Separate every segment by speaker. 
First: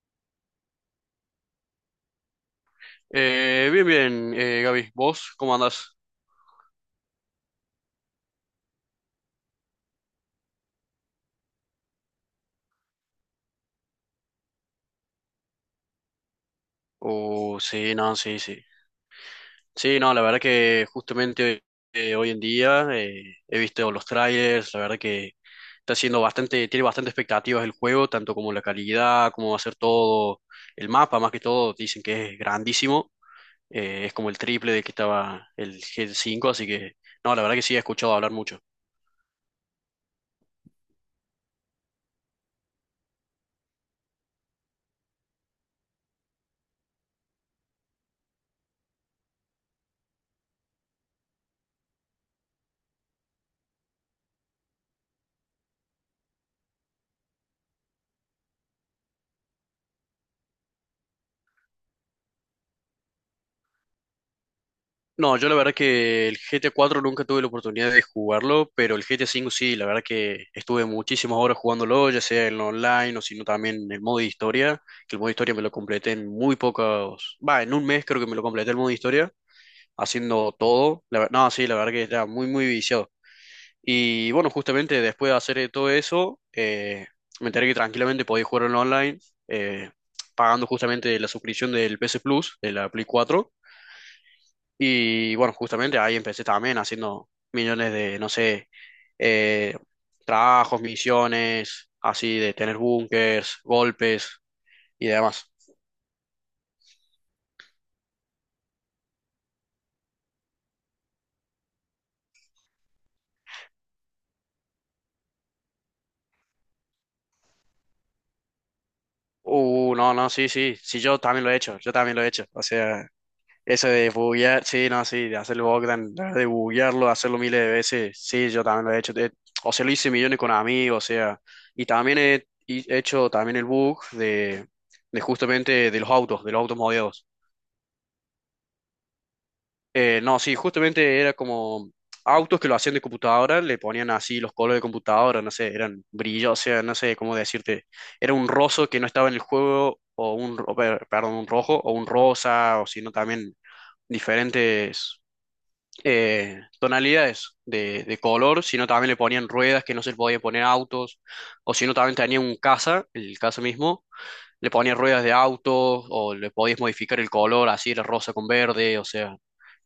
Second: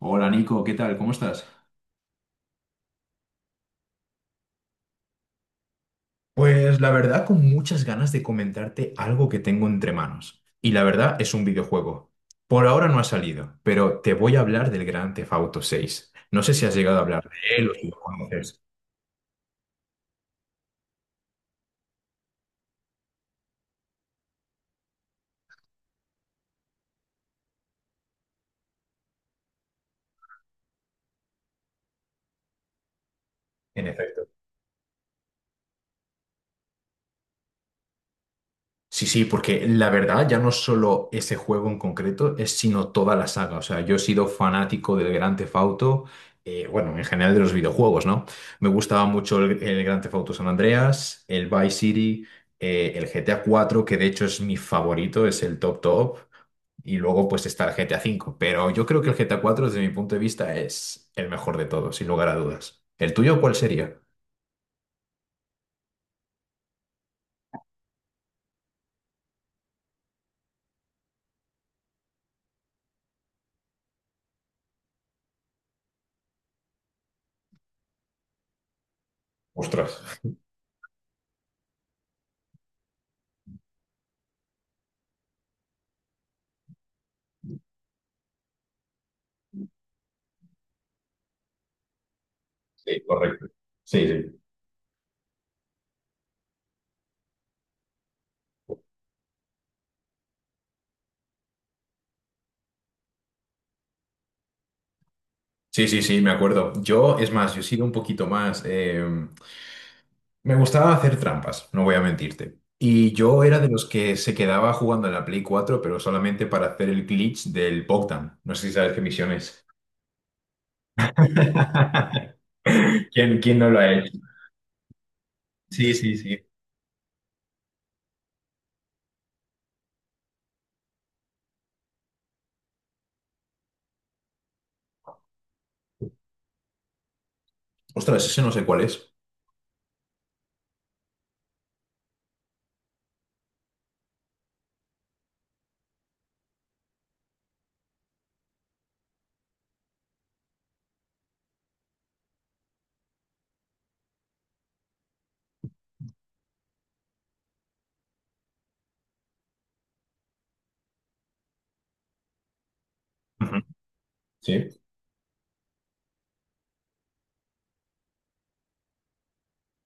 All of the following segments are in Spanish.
Speaker 1: Hola Nico, ¿qué tal? ¿Cómo estás?
Speaker 2: Bien, bien, Gaby, ¿vos cómo andás?
Speaker 1: Pues la verdad, con muchas ganas de comentarte algo que tengo entre manos. Y la verdad es un videojuego. Por ahora no ha salido, pero te voy a hablar del Grand Theft Auto 6. No sé si has llegado a hablar de
Speaker 2: Oh,
Speaker 1: él o si
Speaker 2: sí,
Speaker 1: lo
Speaker 2: no, sí,
Speaker 1: conoces.
Speaker 2: sí. Sí, no, la verdad que justamente hoy en día he visto los trailers, la verdad que está siendo bastante, tiene bastante expectativas el juego, tanto como la calidad, cómo va a ser todo, el mapa más que todo, dicen que es grandísimo.
Speaker 1: En
Speaker 2: Es
Speaker 1: efecto.
Speaker 2: como el triple de que estaba el g cinco, así que no, la verdad que sí he escuchado hablar mucho.
Speaker 1: Sí, sí, porque la verdad ya no es solo ese juego en concreto, es sino toda la saga. O sea, yo he sido fanático del Gran Theft Auto, bueno, en general de los videojuegos, ¿no? Me gustaba mucho el Gran Theft Auto San Andreas, el Vice City, el GTA 4 que de hecho es mi favorito, es el top top, y luego pues está el GTA 5. Pero yo creo que el GTA 4 desde mi punto de vista, es el mejor de todos, sin lugar a dudas. ¿El tuyo cuál sería?
Speaker 2: No, yo la verdad que el GT 4 nunca tuve la oportunidad de jugarlo, pero el GT 5 sí, la verdad que estuve muchísimas horas jugándolo, ya sea en online o sino también en el modo de historia, que el modo de historia me lo completé en muy pocos, va, en un mes creo que me lo completé el modo de historia,
Speaker 1: Ostras,
Speaker 2: haciendo todo, no, sí, la verdad que estaba muy, muy viciado. Y bueno, justamente después de hacer todo eso, me enteré que tranquilamente podía jugar en online, eh, pagando justamente la suscripción del PS Plus, de la
Speaker 1: sí,
Speaker 2: Play
Speaker 1: correcto.
Speaker 2: 4.
Speaker 1: Sí, sí.
Speaker 2: Y bueno, justamente ahí empecé también haciendo millones de, no sé, eh, trabajos, misiones, así de tener búnkers, golpes y demás.
Speaker 1: Sí, sí, sí, me acuerdo. Yo, es más, yo he sido un poquito más... me gustaba hacer trampas, no voy a mentirte. Y yo era de los que se quedaba jugando en la Play 4 pero solamente para hacer el glitch del Bogdan. No sé si sabes qué misión es.
Speaker 2: No, no, sí, sí, sí, yo también lo he hecho, yo también lo he hecho. O sea,
Speaker 1: ¿Quién, quién no lo
Speaker 2: eso
Speaker 1: ha
Speaker 2: de
Speaker 1: hecho?
Speaker 2: buguear, sí, no, sí, de hacer el
Speaker 1: Sí,
Speaker 2: Bogdan,
Speaker 1: sí, sí.
Speaker 2: de buguearlo, hacerlo miles de veces, sí, yo también lo he hecho. O sea, lo hice millones con amigos, o sea, y también he hecho también el bug de justamente de los autos modeados.
Speaker 1: Ostras, ese no sé cuál es.
Speaker 2: No, sí, justamente era como autos que lo hacían de computadora, le ponían así los colores de computadora, no sé, eran brillos, o sea, no sé cómo decirte. Era un roso que no estaba en el juego, o un, perdón, un rojo, o un rosa, o sino también diferentes tonalidades de color, sino también le ponían ruedas que no se le podía poner a autos, o sino también tenía un casa, el
Speaker 1: Ujú.
Speaker 2: casa mismo, le
Speaker 1: Sí.
Speaker 2: ponían ruedas de autos, o le podías modificar el color, así era rosa con verde, o sea,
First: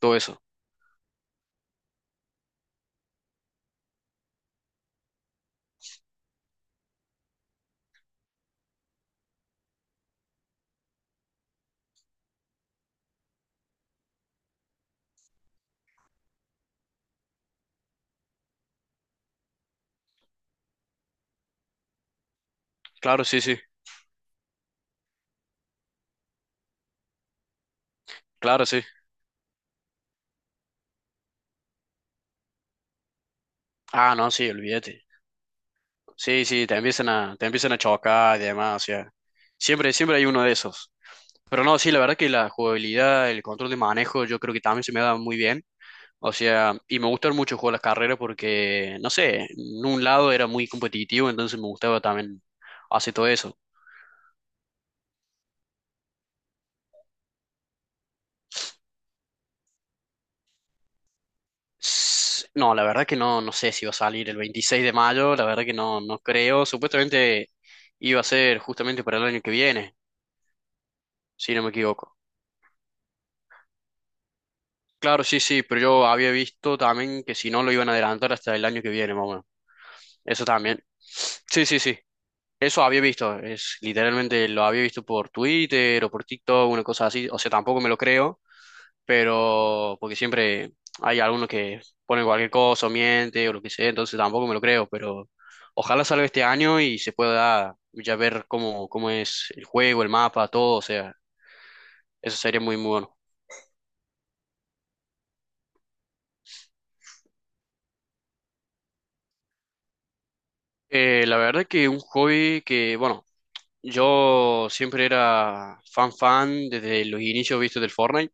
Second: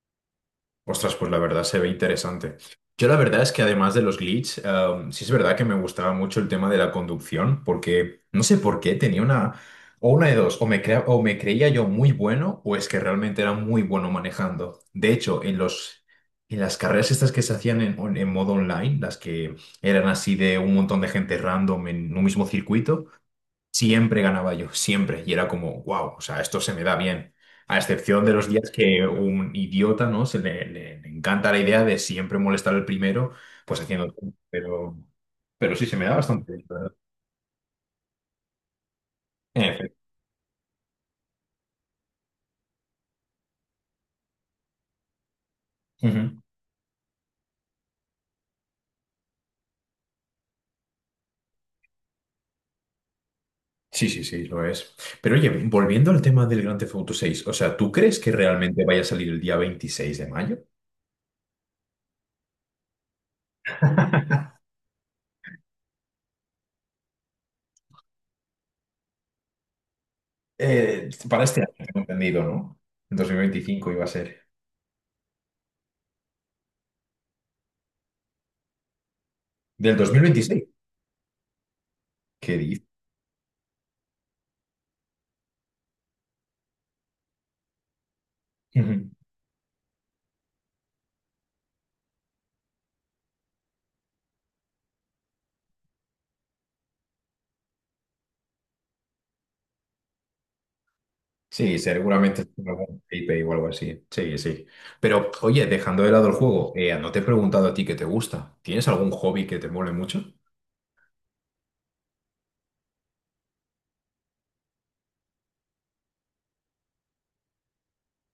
Speaker 2: todo eso.
Speaker 1: Ostras, pues la verdad se ve interesante. Yo la verdad es que además de los glitches, sí es verdad que me gustaba mucho el tema de la conducción, porque no sé por qué tenía una, o una de dos, o me creía yo muy bueno, o es que realmente era muy bueno manejando. De hecho, en las carreras estas que se hacían en modo online, las que eran así de un montón de gente random en un mismo circuito,
Speaker 2: Claro, sí, sí.
Speaker 1: siempre ganaba yo, siempre. Y era como, wow, o sea, esto se me da bien. A excepción de los
Speaker 2: Claro,
Speaker 1: días
Speaker 2: sí.
Speaker 1: que un idiota, ¿no? Se le encanta la idea de siempre molestar al primero, pues haciendo...
Speaker 2: Ah, no,
Speaker 1: todo.
Speaker 2: sí, olvídate.
Speaker 1: Pero sí, se me da
Speaker 2: Sí,
Speaker 1: bastante bien,
Speaker 2: sí,
Speaker 1: la
Speaker 2: te
Speaker 1: verdad.
Speaker 2: empiezan a, te empiezan a chocar y demás, o sea,
Speaker 1: En
Speaker 2: siempre,
Speaker 1: efecto.
Speaker 2: siempre hay uno de esos. Pero no, sí, la verdad que la jugabilidad, el control de manejo, yo creo que también se me da muy bien. O
Speaker 1: Ujú.
Speaker 2: sea, y me gustan mucho jugar las carreras porque, no sé, en un lado era muy competitivo, entonces me gustaba también hacer todo eso.
Speaker 1: Sí, sí, sí, lo es. Pero oye, volviendo al tema del Grand Theft Auto 6, o sea, ¿tú crees que realmente vaya a salir el día 26 de mayo?
Speaker 2: No, la verdad que no, no sé si va a salir el 26 de mayo, la verdad que no, no creo. Supuestamente iba a ser justamente para el año que viene,
Speaker 1: ¿Para
Speaker 2: si
Speaker 1: este
Speaker 2: no
Speaker 1: año,
Speaker 2: me
Speaker 1: tengo
Speaker 2: equivoco.
Speaker 1: entendido, no? En 2025 iba a ser.
Speaker 2: Claro, sí, sí, pero yo había visto también que si no lo iban a adelantar hasta el año que viene, más o menos.
Speaker 1: ¿Del dos mil
Speaker 2: Eso
Speaker 1: veintiséis
Speaker 2: también. Sí, sí, sí.
Speaker 1: ¿Qué
Speaker 2: Eso
Speaker 1: dices?
Speaker 2: había visto. Es literalmente lo había visto por Twitter o por TikTok, una cosa así. O sea, tampoco me lo creo,
Speaker 1: Ujú.
Speaker 2: pero porque siempre hay algunos que ponen cualquier cosa o miente o lo que sea, entonces tampoco me lo creo, pero ojalá salga este año y se pueda ya ver cómo es el juego, el mapa, todo. O sea,
Speaker 1: Sí,
Speaker 2: eso
Speaker 1: seguramente es
Speaker 2: sería muy, muy
Speaker 1: algún
Speaker 2: bueno.
Speaker 1: IP o algo así. Sí, sí. Pero, oye, dejando de lado el juego, no te he preguntado a ti qué te gusta. ¿Tienes algún hobby que te mole mucho?
Speaker 2: La verdad que un hobby que, bueno, yo siempre era fan fan desde los inicios vistos del Fortnite,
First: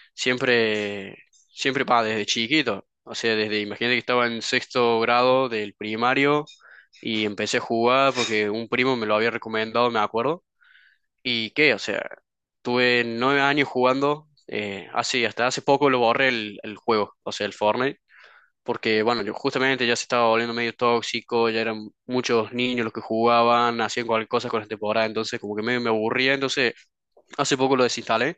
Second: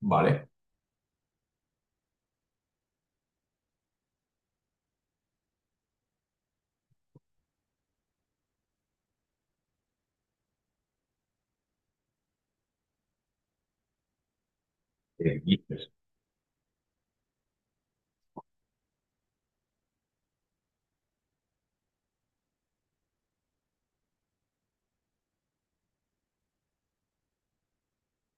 Speaker 1: Vale.
Speaker 2: siempre, siempre, pa, desde chiquito, o sea, desde, imagínate que estaba en sexto grado del primario y empecé a jugar porque un primo me lo había recomendado, me acuerdo, y qué, o sea, tuve 9 años jugando, así, hasta hace
Speaker 1: ¿Dices?
Speaker 2: poco lo borré el juego, o sea, el Fortnite porque bueno, yo justamente ya se estaba volviendo medio tóxico, ya eran muchos niños los que jugaban, hacían cualquier cosa con la temporada, entonces como que medio me aburría, entonces hace poco lo desinstalé,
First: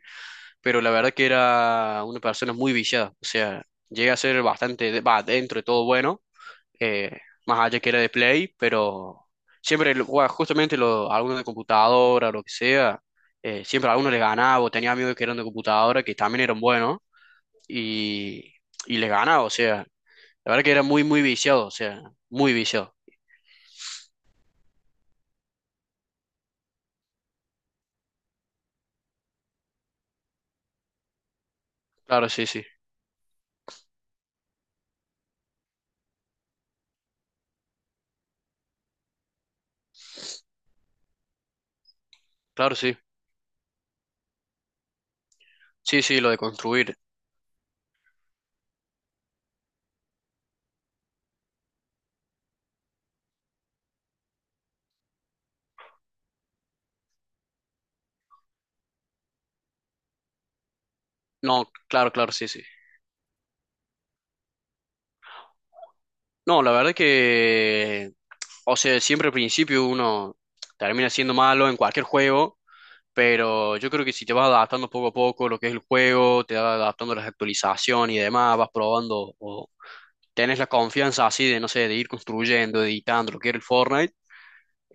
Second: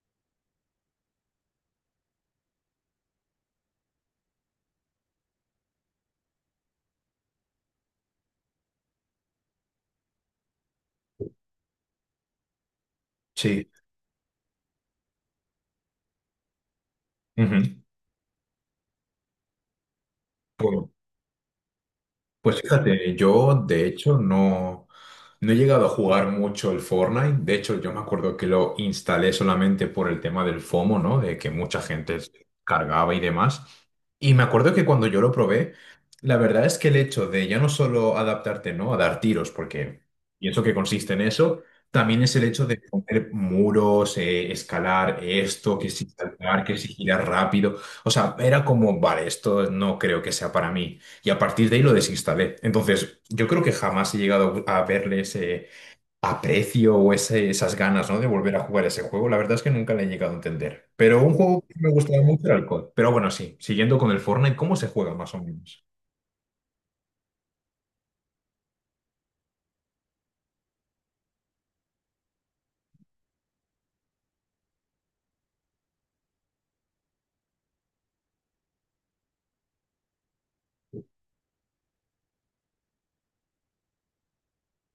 Speaker 2: pero la verdad que era una persona muy viciada, o sea, llega a ser bastante, va, dentro de todo bueno, eh, más allá que era de Play, pero siempre, bueno, justamente algunos de computadora, lo que sea,
Speaker 1: Sí.
Speaker 2: siempre a algunos les ganaba, o tenía amigos que eran de computadora, que también eran buenos,
Speaker 1: Ujú.
Speaker 2: y, y les ganaba, o sea. La verdad que era
Speaker 1: Pues
Speaker 2: muy, muy viciado, o sea, muy
Speaker 1: Pues
Speaker 2: viciado.
Speaker 1: fíjate, yo de hecho no, no he llegado a jugar mucho el Fortnite. De hecho, yo me acuerdo que lo instalé solamente por el tema del FOMO, ¿no? De que mucha gente
Speaker 2: Claro, sí,
Speaker 1: se
Speaker 2: sí.
Speaker 1: cargaba y demás. Y me acuerdo que cuando yo lo probé, la verdad es que el hecho de ya no solo adaptarte, ¿no? A dar tiros, porque pienso que consiste en eso, también es el hecho
Speaker 2: Claro,
Speaker 1: de
Speaker 2: sí.
Speaker 1: poner muros, escalar esto, que
Speaker 2: Sí,
Speaker 1: si
Speaker 2: sí, lo de
Speaker 1: saltar, que si
Speaker 2: construir.
Speaker 1: girar rápido. O sea, era como, vale, esto no creo que sea para mí. Y a partir de ahí lo desinstalé. Entonces, yo creo que jamás he llegado a verle ese aprecio o esas ganas, ¿no? de volver a jugar ese juego. La verdad es que nunca le he llegado a entender. Pero un juego
Speaker 2: No,
Speaker 1: que me
Speaker 2: claro,
Speaker 1: gustaba
Speaker 2: claro,
Speaker 1: mucho
Speaker 2: sí,
Speaker 1: era
Speaker 2: sí.
Speaker 1: el COD. Pero bueno, sí, siguiendo con el Fortnite, ¿cómo se juega más o menos?
Speaker 2: No, la verdad que, o sea, siempre al principio uno termina siendo malo en cualquier juego, pero yo creo que si te vas adaptando poco a poco lo que es el juego, te vas adaptando a las actualizaciones y demás, vas probando o tenés la confianza así de, no sé, de ir construyendo, editando lo que era el Fortnite.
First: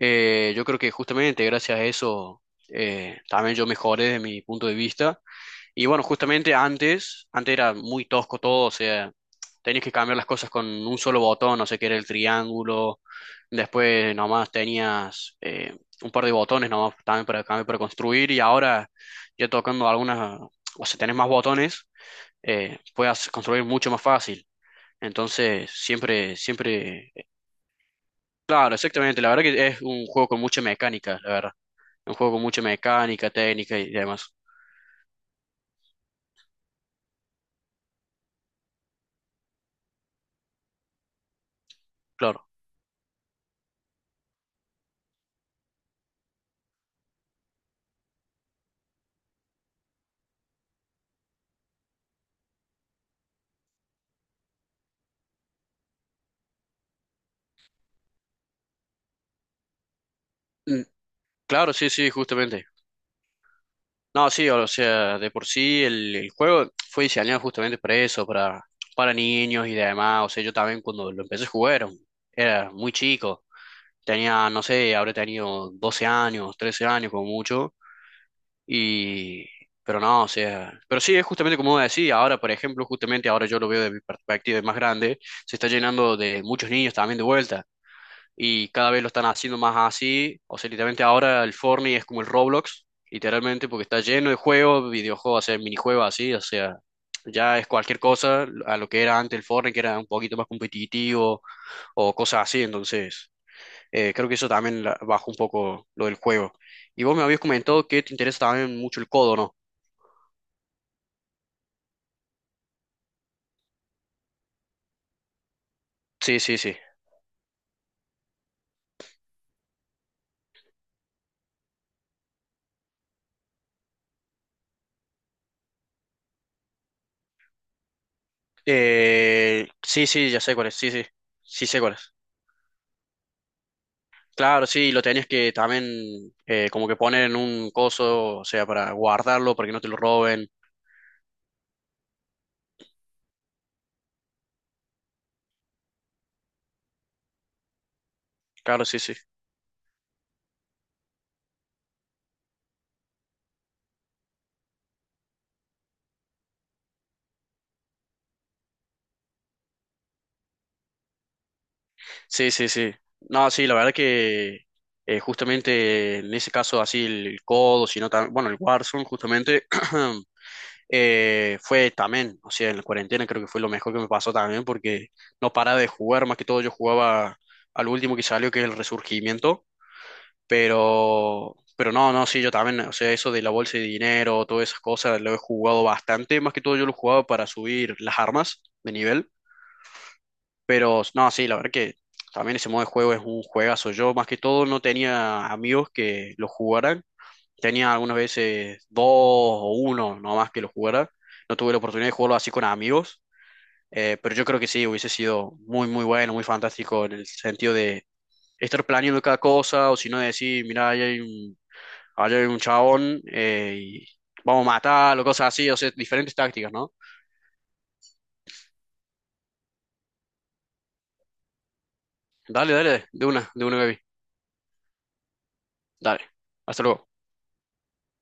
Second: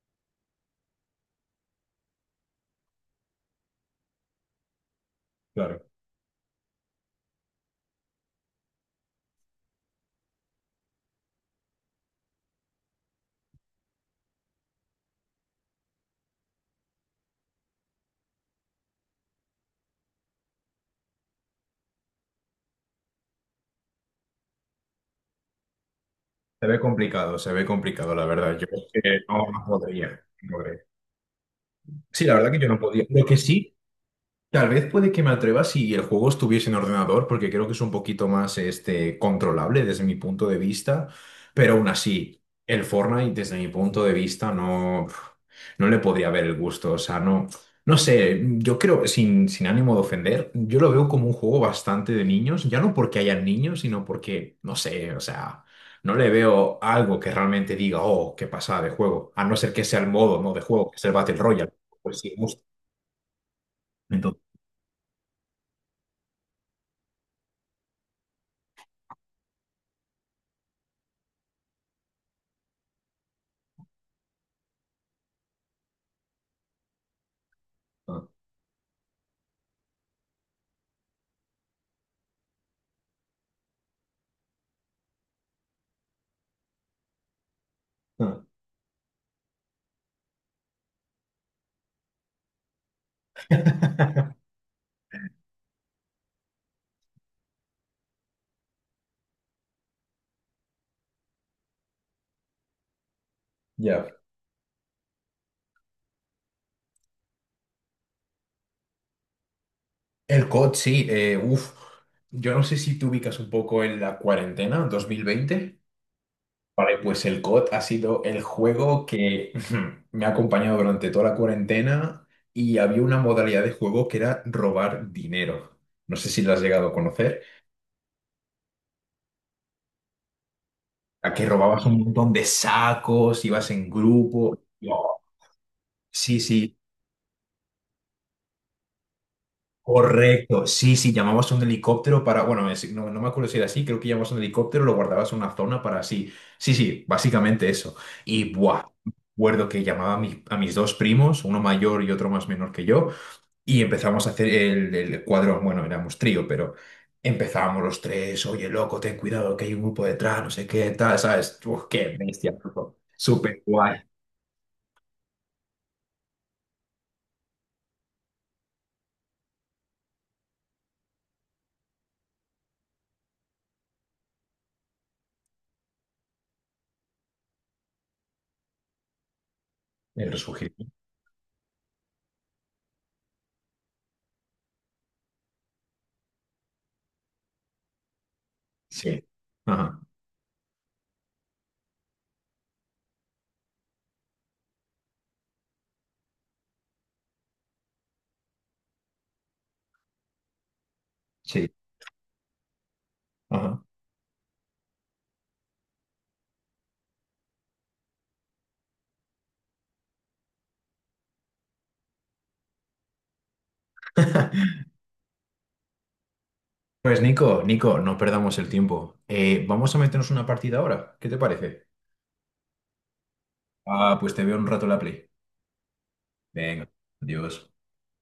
Speaker 2: Yo creo que justamente gracias a eso también yo mejoré desde mi punto de vista.
Speaker 1: Claro,
Speaker 2: Y bueno, justamente antes, antes era muy tosco todo, o sea, tenías que cambiar las cosas con un solo botón, no sé qué era el triángulo, después nomás tenías un par de botones nomás también para cambiar, para construir, y ahora ya tocando algunas, o sea, tenés más botones, puedes construir mucho más fácil. Entonces, siempre, siempre,
Speaker 1: se ve complicado, la verdad. Yo
Speaker 2: claro,
Speaker 1: es que
Speaker 2: exactamente, la verdad
Speaker 1: no, no
Speaker 2: que es un
Speaker 1: podría.
Speaker 2: juego con
Speaker 1: No
Speaker 2: mucha
Speaker 1: podría.
Speaker 2: mecánica, la verdad. Un
Speaker 1: Sí, la
Speaker 2: juego con
Speaker 1: verdad que
Speaker 2: mucha
Speaker 1: yo no podía. Lo
Speaker 2: mecánica,
Speaker 1: que sí,
Speaker 2: técnica y demás.
Speaker 1: tal vez puede que me atreva si el juego estuviese en ordenador, porque creo que es un poquito más este, controlable desde mi punto de vista, pero aún así,
Speaker 2: Claro.
Speaker 1: el Fortnite desde mi punto de vista no, no le podría ver el gusto, o sea, no, no sé, yo creo, sin ánimo de ofender, yo lo veo como un juego bastante de niños, ya no porque hayan niños, sino porque, no sé, o sea, no le veo algo que realmente diga, oh, qué pasada de juego, a no ser que sea el modo, ¿no? de juego, que es el Battle Royale,
Speaker 2: Claro, sí, sí,
Speaker 1: pues sí, justo.
Speaker 2: justamente. No,
Speaker 1: Entonces...
Speaker 2: sí, o sea, de por sí el juego fue diseñado justamente para eso, para niños y demás. O sea, yo también cuando lo empecé a jugar era muy chico. Tenía, no sé, habré tenido 12 años, 13 años como mucho.
Speaker 1: ah,
Speaker 2: Y, pero no, o sea, pero sí, es justamente como decía, ahora, por ejemplo, justamente ahora yo lo veo de mi perspectiva de más grande, se está llenando de muchos niños también de vuelta
Speaker 1: ah.
Speaker 2: y cada vez lo están haciendo más así. O sea, literalmente ahora el Fortnite es como el Roblox, literalmente, porque está lleno de juegos, videojuegos, o sea, minijuegos así, o sea, ya es cualquier cosa a lo que era antes el Fortnite, que era un poquito más competitivo o cosas así, entonces
Speaker 1: Ya.
Speaker 2: creo que eso también bajó un poco lo del juego. Y vos me habías comentado que te interesa también mucho el codo, ¿no?
Speaker 1: El COD, sí, uf. Yo no sé si te ubicas un poco en la cuarentena 2020.
Speaker 2: Sí, sí, sí.
Speaker 1: Vale, pues el COD ha sido el juego que me ha acompañado durante toda la cuarentena y había una modalidad de juego que era robar dinero. No sé si lo has llegado a conocer.
Speaker 2: Sí, sí, ya sé cuál es, sí, sí,
Speaker 1: A que
Speaker 2: sí sé
Speaker 1: robabas
Speaker 2: cuál
Speaker 1: un
Speaker 2: es.
Speaker 1: montón de sacos, ibas en grupo.
Speaker 2: Claro, sí, lo
Speaker 1: Oh,
Speaker 2: tenías que también
Speaker 1: sí, sí.
Speaker 2: como que poner en un coso, o sea, para guardarlo, para que no te lo roben.
Speaker 1: Correcto, sí, sí, llamabas a un helicóptero para, bueno, no, no me acuerdo si era así, creo que llamabas a un helicóptero, lo guardabas en una zona para así, sí, sí, básicamente eso. Y, buah,
Speaker 2: Claro, sí, sí.
Speaker 1: recuerdo que llamaba a mis dos primos, uno mayor y otro más menor que yo, y empezamos a hacer el cuadro, bueno, éramos trío, pero empezábamos los tres, oye, loco, ten cuidado, que hay un grupo detrás, no sé qué, tal, ¿sabes? Uf, qué
Speaker 2: Sí,
Speaker 1: bestia,
Speaker 2: sí, sí.
Speaker 1: loco.
Speaker 2: No,
Speaker 1: Súper
Speaker 2: sí, la verdad
Speaker 1: guay
Speaker 2: que justamente en ese caso así el codo, sino también, bueno, el Warzone justamente fue también, o sea, en la cuarentena creo que fue lo mejor que me pasó también porque no paraba de jugar, más que todo yo jugaba al último que salió, que es el Resurgimiento.
Speaker 1: el resurgir.
Speaker 2: Pero no, no, sí, yo también, o sea, eso de la bolsa de dinero, todas esas cosas, lo he jugado bastante. Más que todo yo lo he jugado para subir las armas de
Speaker 1: Sí,
Speaker 2: nivel.
Speaker 1: ajá,
Speaker 2: Pero no, sí, la verdad que también ese modo de juego es un juegazo. Yo más que todo no tenía amigos que lo jugaran. Tenía algunas veces dos o uno nomás que lo jugara. No
Speaker 1: sí,
Speaker 2: tuve la oportunidad de jugarlo así con amigos.
Speaker 1: ajá.
Speaker 2: Pero yo creo que sí, hubiese sido muy, muy bueno, muy fantástico en el sentido de estar planeando cada cosa, o si no decir, mira, ahí hay un vaya, un chabón, y vamos a matarlo, cosas así, o sea, diferentes tácticas, ¿no?
Speaker 1: Pues Nico, Nico, no perdamos el tiempo. Vamos a meternos una partida ahora. ¿Qué te parece?
Speaker 2: Dale, dale, de una, baby.
Speaker 1: Ah, pues te veo en un rato en la Play.
Speaker 2: Dale. Hasta
Speaker 1: Venga,
Speaker 2: luego.
Speaker 1: adiós.